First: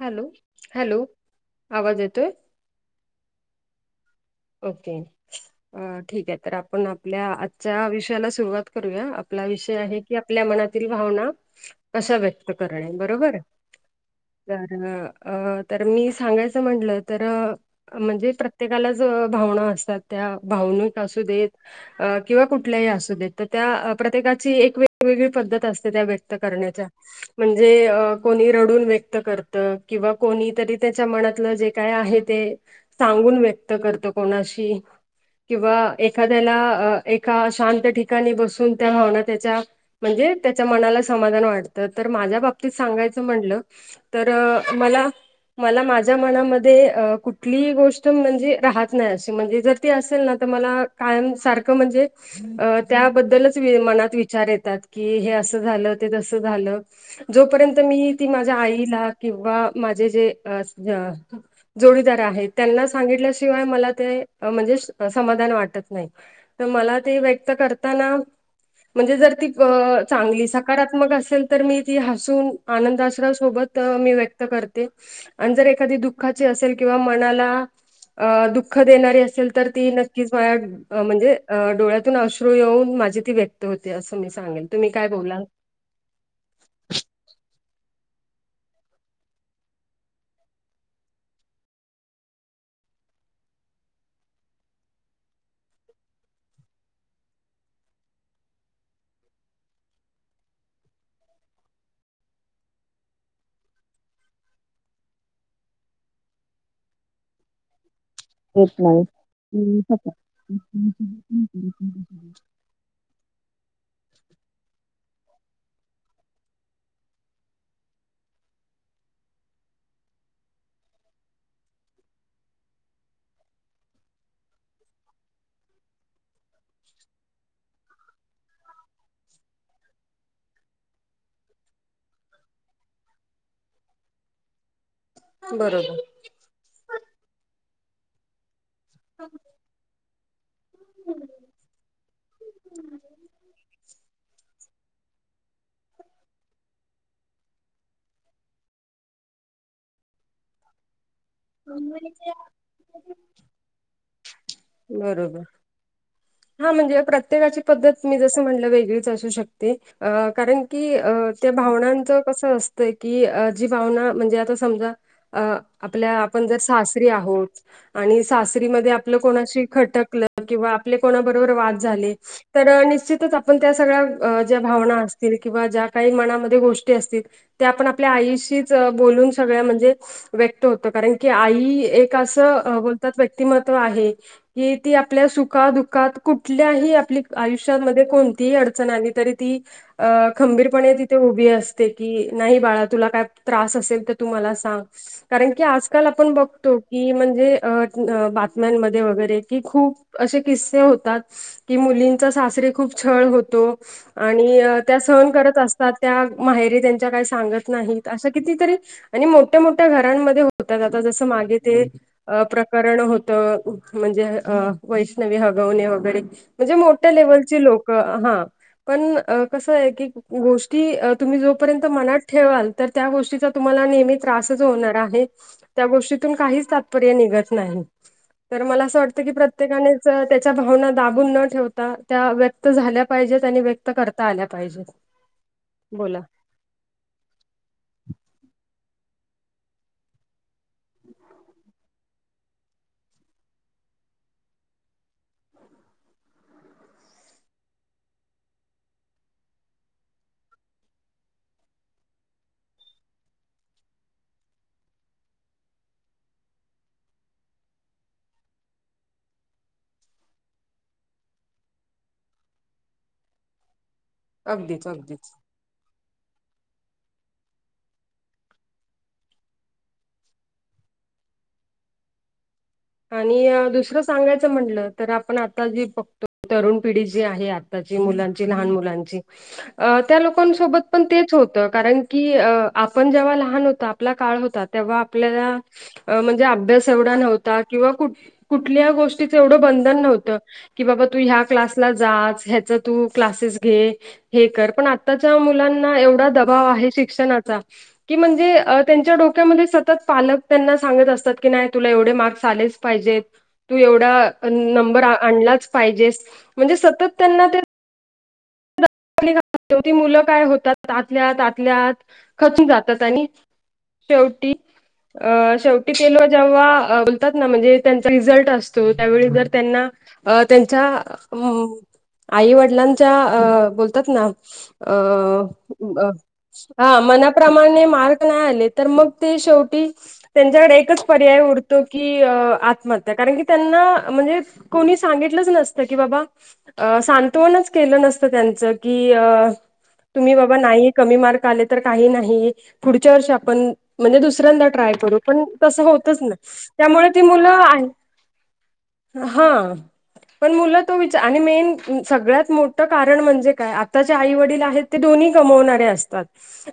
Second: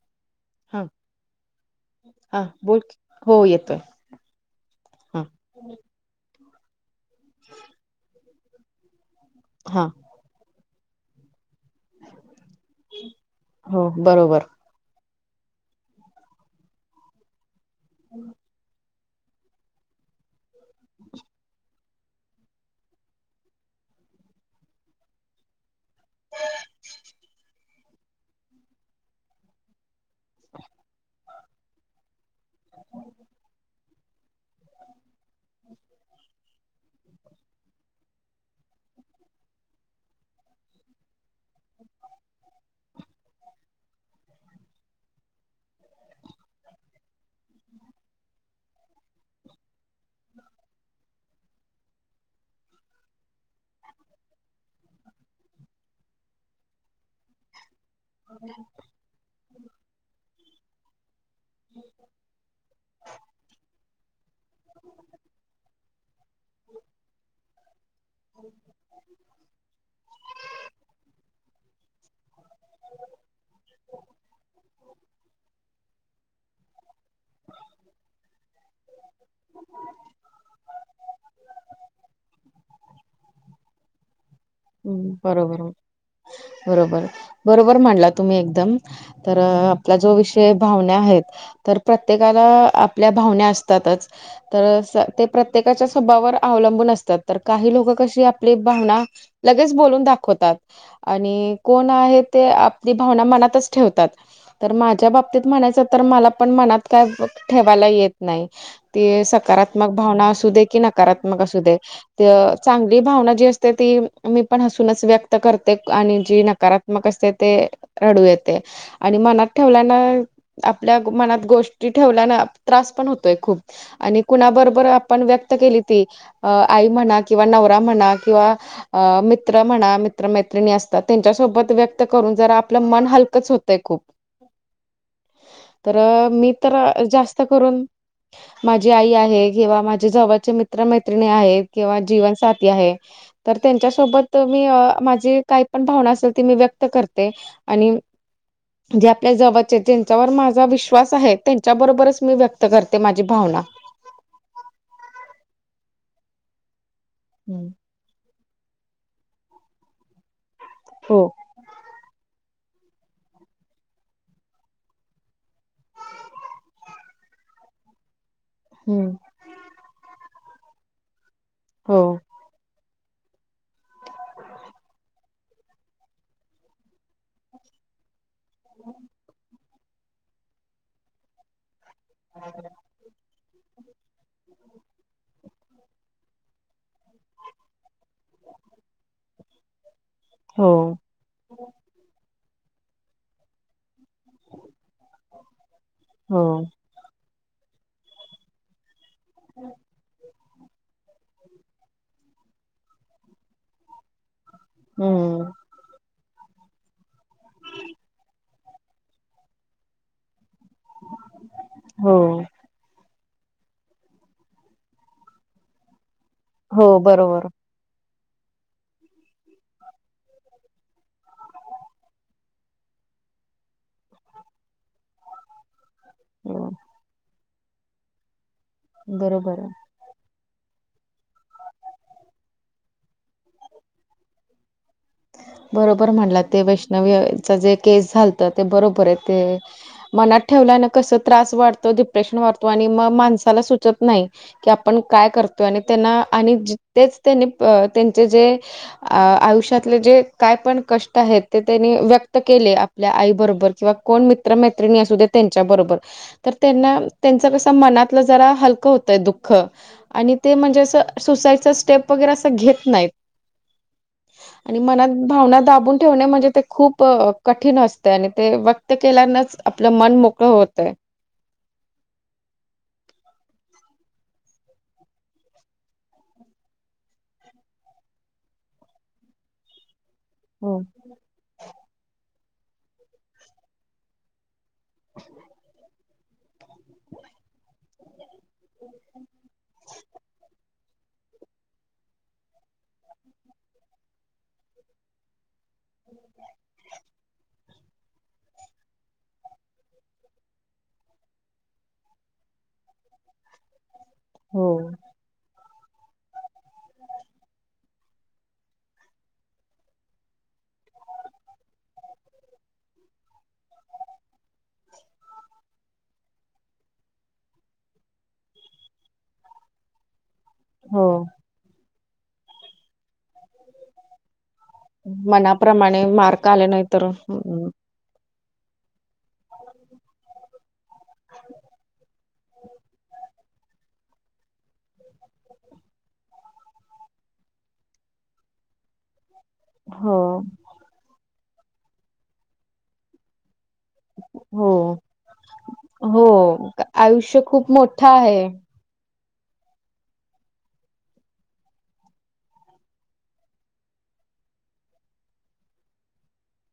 Hello हा hello आवाज येतोय? हा बोल की, हो येतोय. ओके हा अ ठीक आय तर आपण आपल्या आजच्या विषयाला सुरुवात करूया आपला विषय हा आहे की आपल्या मनातील भावना कश्या व्यक्त करणे. बरोबर? हो बरोबर अ तर मी सांगायचं म्हटलं तर म्हणजे प्रत्येकालाच भावना असतात त्या भावनिक असूदेत अ किंवा कुठल्याही असू देत तर त्या प्रत्येकाची एक वेगवेगळी पद्धत असते त्या व्यक्त करण्याच्या. म्हणजे कोणी रडून व्यक्त कर त, किंवा कोणी तरी त्याच्या मनातलं जे काय आहे ते सांगून व्यक्त करत. कोणाशी किंवा एखाद्याला एका शांत ठि काणी बसून त्या भावना त्याच्या म्हणजे त्याच्या मनाला समाधान वाटतं. तर माझ्या बाबतीत सांगायचं म्हंटलं तर मला मला माझ्या मनामध्ये कुठलीही गोष्ट म्हणजे राहत नाय अशी म्हणजे जर त असेल ना तर मला कायम सारखं म्हणजे त्याबद्दलच मनात विचार येतात की हे असं झालं ते तसं झालं. जोपर्यंत मी ती माझ्या आईला किंवा माझे जे जोडीदार आहे त्यांना सांगितल्या शी शिवाय मला ते म्हणजे समाधान वाटत नाही. तर मला ते व्यक्त करताना म्हणजे जर ती अ चांगली सकारात्मक असेल तर मी ती हसून आनंद आशरा सोबत मी व्यक्त करत ते आण जर एखादी दुःखा असेल किंवा मनाला अ दुःख देणारी असेल तर ती नक्कीच माया म्हणजे डोळ्यातून अश्रू येऊन माझी ती व्यक्त होते असं मी सांगेन. बरोबर, बरोबर, बरोबर मांडला तुम्ही एकदम तर आपला जो विषय, भावण्या आहेत. तर प्रत्येकाला आपल्या भावण्या असतातच. तर ते प्रत्येकाच्या स्वभावर अवलंबून असतात, तर काही लोकं कशी आपली भावना लगेच बोलून दाखवतात, आणि कोण आहे ते आपली भावना मनातच ठेवतात. तर माझ्या बाबतीत म्हणायचं तर मला पण मनात काय ठेवायला येत नाही ते सकारात्मक भावना असू दे की नकारात्मक असू दे ते चांगली भावना जी असते ती मी पण हसूनच व्यक्त करते, आणि जी नकारात्मक असते ते रडू येते. आणि मनात ठेवल्यान, आपल्या मनात गोष्टी ठेवल्यान त्रास पण होतोय खूप आणि कुणाबरोबर आपण व्यक्त केली ती अ आई म्हणा किंवा नवरा म्हणा किंवा? अ मित्र म्हणा मित्रमैत्रिणी असतात त्यांच्यासोबत व्यक्त करून जरा आपलं मन हलकंच होतंय खूप. तर बरोबर मी तर जास्त करून माझी आई आहे. किंवा माझे जवळचे मित्रमैत्रिणी आहेत किंवा जीवनसाथी आहे. त्यांच्या सोबत मी माझी काय पण भावना असेल ती मी व्यक्त करते आणि जे आपल्या जवळचे ज्यांच्यावर माझा विश्वास आहे त्यांच्याबरोबरच मी व्यक्त करते माझी भावना. बरोबर, हा म्हणजे प्रत्येकाची हम्म. पद्धत मी जसं म्हणलं वेगळीच असू शकते अ कारण की अ हो त्या भावनांच कसं असतंय की जी भावना म्हणजे आता समजा अ आपल्या आपण जर सासरी आहोत. आणि सासरीमध्ये हम्म आपलं कोणाशी खटकलं किंवा आपले कोणाबरोबर वाद हो झाले. तर निश्चितच आपण त्या सगळ्या ज्या भावना असतील, किंवा ज्या काही मनामध्ये गोष्टी असतील त्या आपण आपल्या आईश च बोलुन न सगळ म्हणजे व्यक्त होत कारण की आई एक अस व्यक्तीत व्यक्तिमत्व आहे त ही ती आपल्या सुखादुखात कुठल्याही आपली आयुष्यामध्ये कोणतीही अडचण आली तरी ती अ हो खंबीरपणे ती ते उभी असते की नाही बाळा तुला काय त्रास असेल तर तू मला सांग कारण की आज काल आपण हो बघतो की म्हणजे अ बातम्यांमध्ये वगैरे की खूप असे किस्से होतात. की मुलींचा सासरी खूप छळ होतो, आणि त्या सहन हम्म करत असतात. पण त्या माहेरी त्यांच्या काय सांगत नाही, अशा कतीतरी आणि मोठ्या मोठ्या घरामध्ये त्यात आता जसं मागे ते हो अ प्रकरण होत म्हणजे वैष्णवी हगवणे वगैरे म्हणजे हो मोठ्या बरोबर लेव्हलची लोक हा पण, अ कसं आहे की? गोष्टी तुम्ही जोपर्यंत मनात ठेवाल, तर त्या गोष्टीचा तुम्हाला नेहमी त्रासच होणार आहे, त्या गोष्टीतून हो काहीच तात्पर्य निघत नाही. तर मला असं वाटतं की बरोबर आहे. प्रत्येकाने, च त्याच्या भावना दाबून न ठेवता त्या व्यक्त झाल्या पाहिजेत आणि व्यक्त करता आल्या पाहिजेत. बरोबर बोला म्हणालात ते वैष्णवीचा जे केस झालत ते बरोबर आहे ते मनात ठेवल्यान कसं त्रास वाढतो, डिप्रेशन वाढतो आणि मग माणसाला सुचत नाही. कि आपण काय करतोय आणि त्यांना आणि जीतेच त्यांनी त्यांचे जे आ आयुष्यात तितले जे काय पण कष्ट आहेत ते त्यांनी व्यक्त केले आपल्या आई बरोबर किंवा कोण मित्रमैत्रिणी असुदेत त्यांच्या बरोबर. तर त्यांना त्यांच कस मनातलं जरा हलकं होतंय दुःख. आणि ते म्हणजे असं सुसाइडचा स्टेप वगैरे असं घेत नाहीत. आणि अगदीच मनात अगदीच भावना दाबून ठेवणे म्हणजे ते खूप कठीण असतय आणि ते व्यक्त केल्यानच आपलं मन मोकळं होतय. आणि दुसरं सांगायचं म्हटलं तर आपण आता जी बघतो तरुण पिढी जी आहे आ आत्ताजी मुलांची, लहान मुलांची आं त्या लो पण हो सोबत पण तेच होत कारण की आपण जेव्हा लहान होत आपला काळ होता. तेंव्हा आपल्याला म्हणजे अभ्यास एवढा नव्हता किंवा कुठ- कुठल्या गोष्टीचं एवढं बंधन नव्हतं. की बाबा तू ह्या क्लासला जाच ह्याच तू क्लासेस घे हे कर पण आ ताच्या मुलांना एवढा दबाव आहे शिक्षणाचा. की म्हणजे अ त्यांच्या डोक्यामध्ये सतत पालक त्यांना सांगत असतात की नाही तुला एवढे मार्क्स- आलेच पाहिजे तू एवढा हो नंबर आ- आणलाच पाहिजेस म्हणजे सतत त्यांना ते [unintelligible] मुलं काय होतात आतल्याआत आतल्याआत खचून जातात आणि शेवटी अ शेवटी तेलो आ जेव्हा बोलतात ना म्हणजे त्यांचा रिझल्ट असतो त्यावेळी जर त्यांना अ त्यांच्या हो अम्म आईवडिलांच्या अ बोलतात ना अ मनाप्रमाणे मार्क आले नाही हा तर हम्म, मनाप्रमाणे मार्क नाही आलेत. तर मग ते शेवटी त्यांच्याकडे एकच पर्याय उरतो की अं आत्महत्या कारण की त्यांना म्हणजे कोणी सांगितलंच नसतं की बाबा, सांत्वनच केलं नसतं त्यांच. कि अ हो तुम्ही बाबा नाही कमी मार्क आले तर काही नाही, पुढच्या वर्षी आपण म्हणजे दूस दुसऱ्यांदा हो ट्राय करू पण तसं होतच हो नाही त्यामुळे ती आयुष्य मुलं खूप आण मोठं आहे हां पण मुलं तो विचा आणि मेन सगळ्यात मोठ कारण म्हणजे आत्ताचे आई वडील आहेत ते दोन्ही कमवणारे असतात.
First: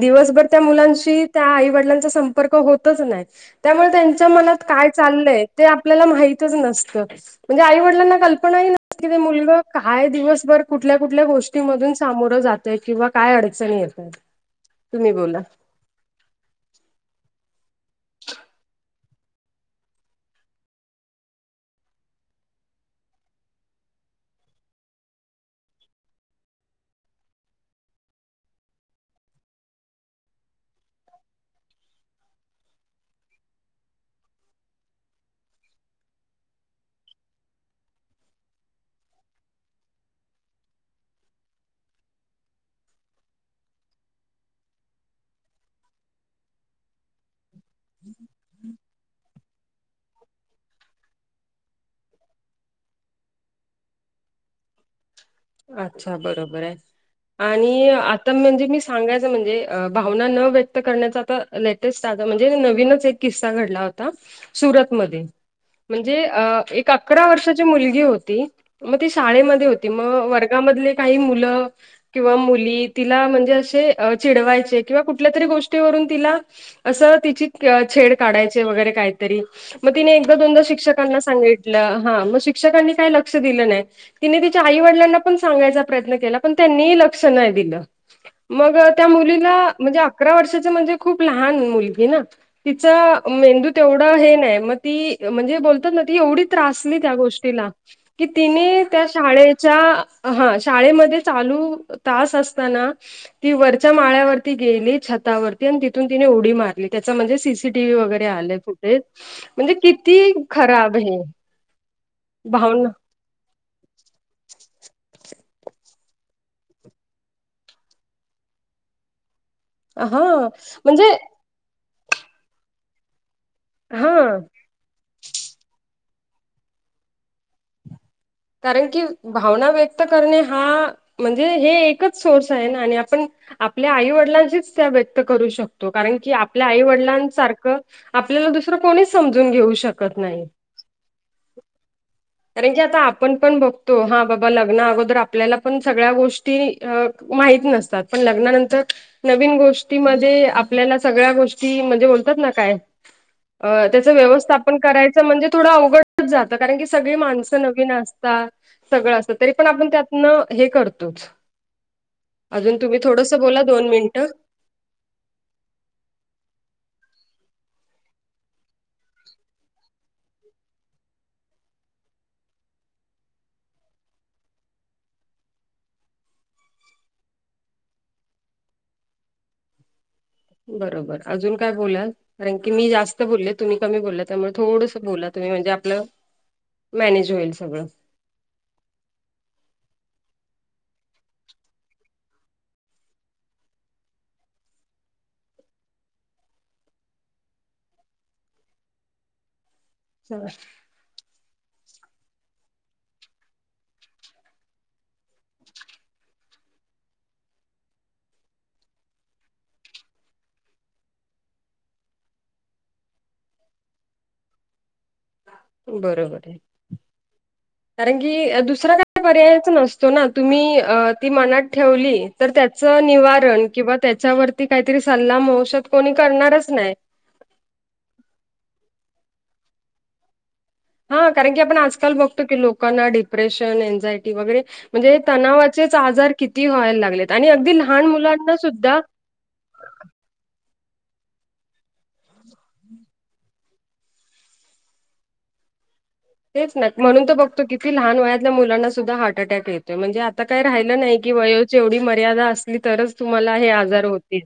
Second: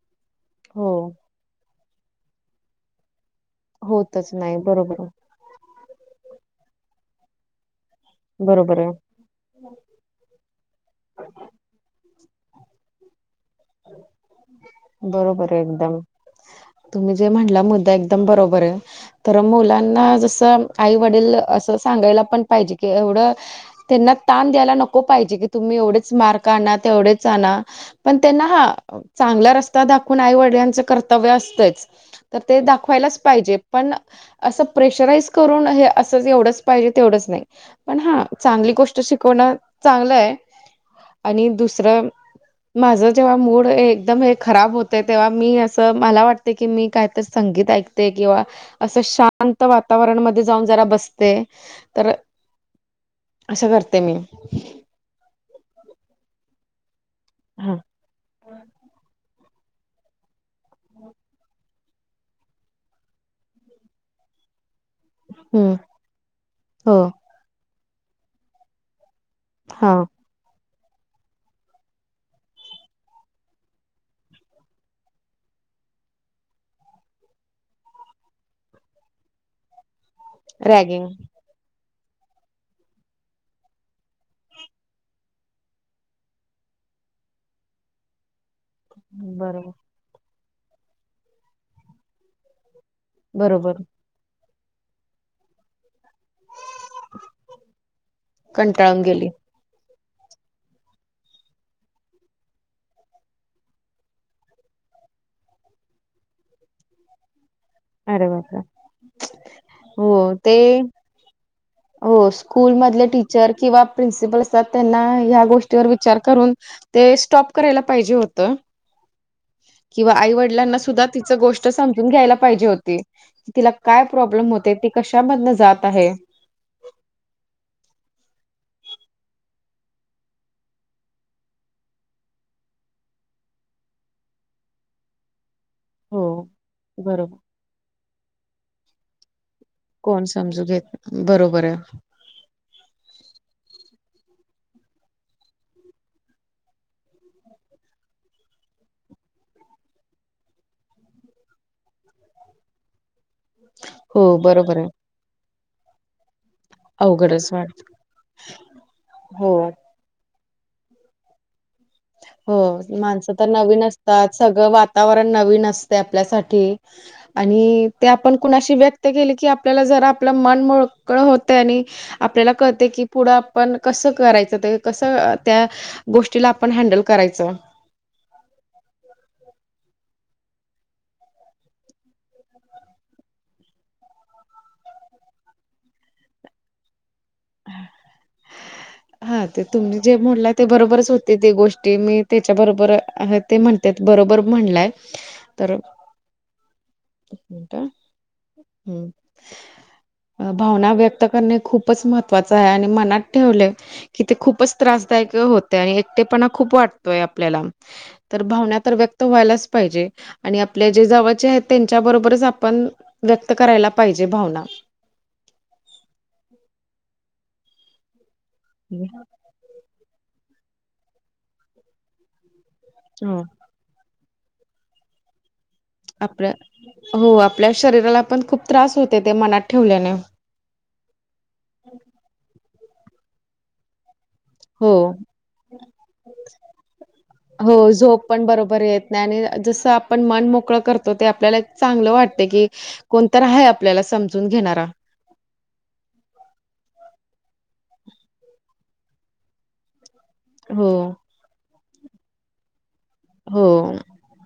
दिव दिवसभर त्या हो मुलांशी त्या आईवडिलांचा संपर्क होतच नाही. त्यामुळे त्यांच्या होतच नाही मनात काय बरोबर चाललंय ते आपल्याला माहितच नसतं म्हणजे आईवडिलांना कल्पनाही बरोबर आहे नसती ते मुलग काय दिवसभर कुठल्या कुठल्या गोष्टीमधून सामोरं जातय किंवा काय अडचणी येतात, तुम्ही बोला. बरोबर आहे एकदम तुम्ही जे म्हणला मुद्दा एकदम बरोबर आहे. तर मुलांना जसं आई वडील असं सांगायला पण पाहिजे कि एवढं त्यांना ताण द्यायला नको पाहिजे की तुम्ही एवढेच मार्क आणा तेवढेच आणा पण त्यांना हा चांगला रस्ता दाखवून आईवडिंलाचं कर्तव्य असतच. तर ते दाखवायलाच पाहिजे पण. असं प्रेशराईज करून हे असं एवढंच पाहिजे तेवढंच नाही. पण हा चांगली गोष्ट शिकवणं चांगलं आहे. आणि दुसरं माझं जेव्हा मूड एकदम हे खराब होते तेव्हा मी असं मला वाटते की मी कायतरी संगीत ऐकते किंवा. असं शांत वातावरण मध्ये जाऊन जरा बसते तर असं करते मी. अच्छा बरोबर आहे हा आणि म्हणजे मी सांगायचं म्हणजे भावना न व्यक्त करण्याचा आ लेटेस्ट आहे म्हणजे नवीनच एक किस्सा घडला होता. सुरत मध्ये हम्म म्हणजे एक हो अकरा वर्षाची मुलगी होती मग तेी शाळेमध्ये होती हा मग वर्गामधले काही मुलं किंवा मुली तिला म्हणजे असे चिडवायचे किंवा कुठल्या तरी गोष्टीवरून तिला असं तिची छेड काढायचे वगैरे काहीतरी मग तिने एकदा दोनदा रॅगिंग शिक्षकांना सांगितलं हा मग शिक्षकांनी काय लक्ष दिलं नाही तिने आई वडलांना पण सांगायचा प्रयत्न केला पण त्यांनीही लक्ष नाही दिलं. मग त्या मुलीला बरोबर म्हणजे अकरा वर्षाच म्हणजे खूप लहान मुलगी ना तिच. मेंदू बरोबर तेवढं हे नाही मग ती म्हणजे बोलतात ना ती एवढी त्रासली त्या गोष्टीला कि तिने कंटाळून त्या गेली. हा शाळेमध्ये चालू तास असताना ती वरच्या माळ्यावरती गेली छतावरती आणि तिथून तिने उडी मारली त्याचा म्हणजे स सी व वगैरे अरे आलेय बापरे! फुटेज म्हणजे हो किती ते खराब हे. हो भावना स्कूलमधले टीचर किंवा प्रिन्सिपल असतात त्यांना ह्या गोष्टीवर विचार करून ते स्टॉप करायला पाहिजे होतं. [unintelligible] किंवा हा आईवडिलांना सुद्धा म्हणजे तिच गोष्ट समून घ्यायला पाहिजे होती तिला काय हा प्रॉब्लेम होते त कशामध जात आहे. कारण की भावना व्यक्त करणे हा म्हणजे हे एकच सोर्स आहे ना आणि आपण आपल्या आईवडिलांचीच त्या व्यक्त करू शकत. कारण हो की आपल्या आई बरोबर. वडिलांसारखं आपल्याला दुसरं कोणीच समजून घेऊ शकत. कोण नाही समजू घेत बरोबर आहे. कारण जे आता. आपण पण बघतो हा बाबा लग्ना अगोदर आपल्याला पण सगळ्या गोष्टी माहीत नसतात. पण लग्नानंतर नवीन गोष्टीमध्ये आपल्याला सगळ्या गोष्टी म्हणजे बोलतात ना काय अ त्याचं हो बरोबर व्यवस्थापन आहे करायचं म्हणजे थोडं अवघडच जातं कारण की सगळी अवघडच माणसं वाटत नवीन असत. पण हो. आप त्या हे करतो. हो माणसं तर नवीन असतात सगळं वातावरण नवीन असते आपल्यासाठी. आणि ते आपण कुणाशी व्यक्त केली की आपल्याला जरा आपलं मन मोकळ होत आणि आपल्याला कळते की पुढं आपण कसं करायचं ते कसं त्या गोष्टीला पण हँनडल करायचं. बरोबर अजून काय बोलाल. कारण की मी जास्त बोलले तुम्ही कमी बोलला त्यामुळे थोडंसं बोला तुम्ही म्हणजे आपलं. मॅनेज होईल सगळं. हा ते तुम्ही जे मोडला ते बरोबरच होते. ते गोष्टी मी त्याच्या बरोबर आहात ते म्हणते. तेच बरोबर म्हणलंय. तर हां, भावना व्यक्त करणे. खूप खूपच महत्त्वाचं आहे आणि मनात ठेवले कि ते खूपच त्रासदायक होते. आणि एकटेपणा खूप वाटतोय आपल्याला तर भावना तर व्यक्त व्हायलाच पाहिजे, आणि आपल्या जे जावळचे आहेत त्यांच्याबरोबरच आपण व्यक्त करायला पाहिजे. भावना. बरोबर आहे. कारण की दुसरा काय पर्यायच नसतं तो ना तुम्ही अ ती मनात ठेवली. तर त्याच हो. निवारण किंवा त्याच्यावरती काहीतरी सल्ला औषध कोणी आपल्या करणारच नाही. हो, आपल्या शरीराला पण खूप त्रास होते. ते मनात ठेवल्याने. हा, कारण की आपण आजकाल बघतो. की लोकांना डिप्रेशन, एन्झायटी वगैरे, हो. म्हणजे तणावाचे आजार किती व्हायला लागलेत. आणि हो अगदी लहान झोप मुलांना बरोबर सुद्धा येत नाही आणि जसं पण आपण मन मोकळं करतो. ते आपल्याला चांगलं वाटते की कोण तर आहे, आपल्याला समजून घेणारा. तेच ना म्हणून तो बघतो किती लहान वयातल्या मुलांना सुद्धा हार्ट अटॅक येतोय म्हणजे, आता काय हो राहिलं नाही. की वयोची एवढी मर्यादा असली तरच तुम्हाला हो. हे, आजार होतील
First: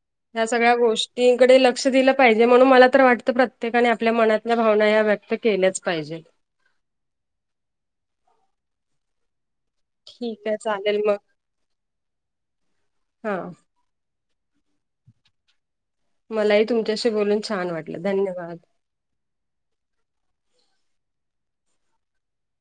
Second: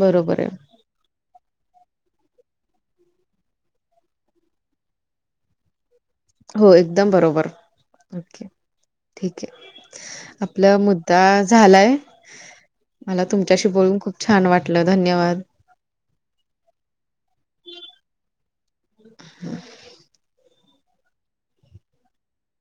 बरोबर ह्या आहे सगळ्या गोष् [unintelligible] लक्ष दिलं पाहिजे. मला तर वाटत प्रत्येकाने या मनातल्या भावना या व्यक्त केल्याच पाहिजे. पाहिजे हो एकदम बरोबर ओके ठीक आहे. ठीक आहे आपला चालेल मग मुद्दा झालाय. मला हां, तुमच्याशी बोलून खूप छान वाटलं धन्यवाद. मलाही तुमच्याशी बोलून छान वाटलं धन्यवाद.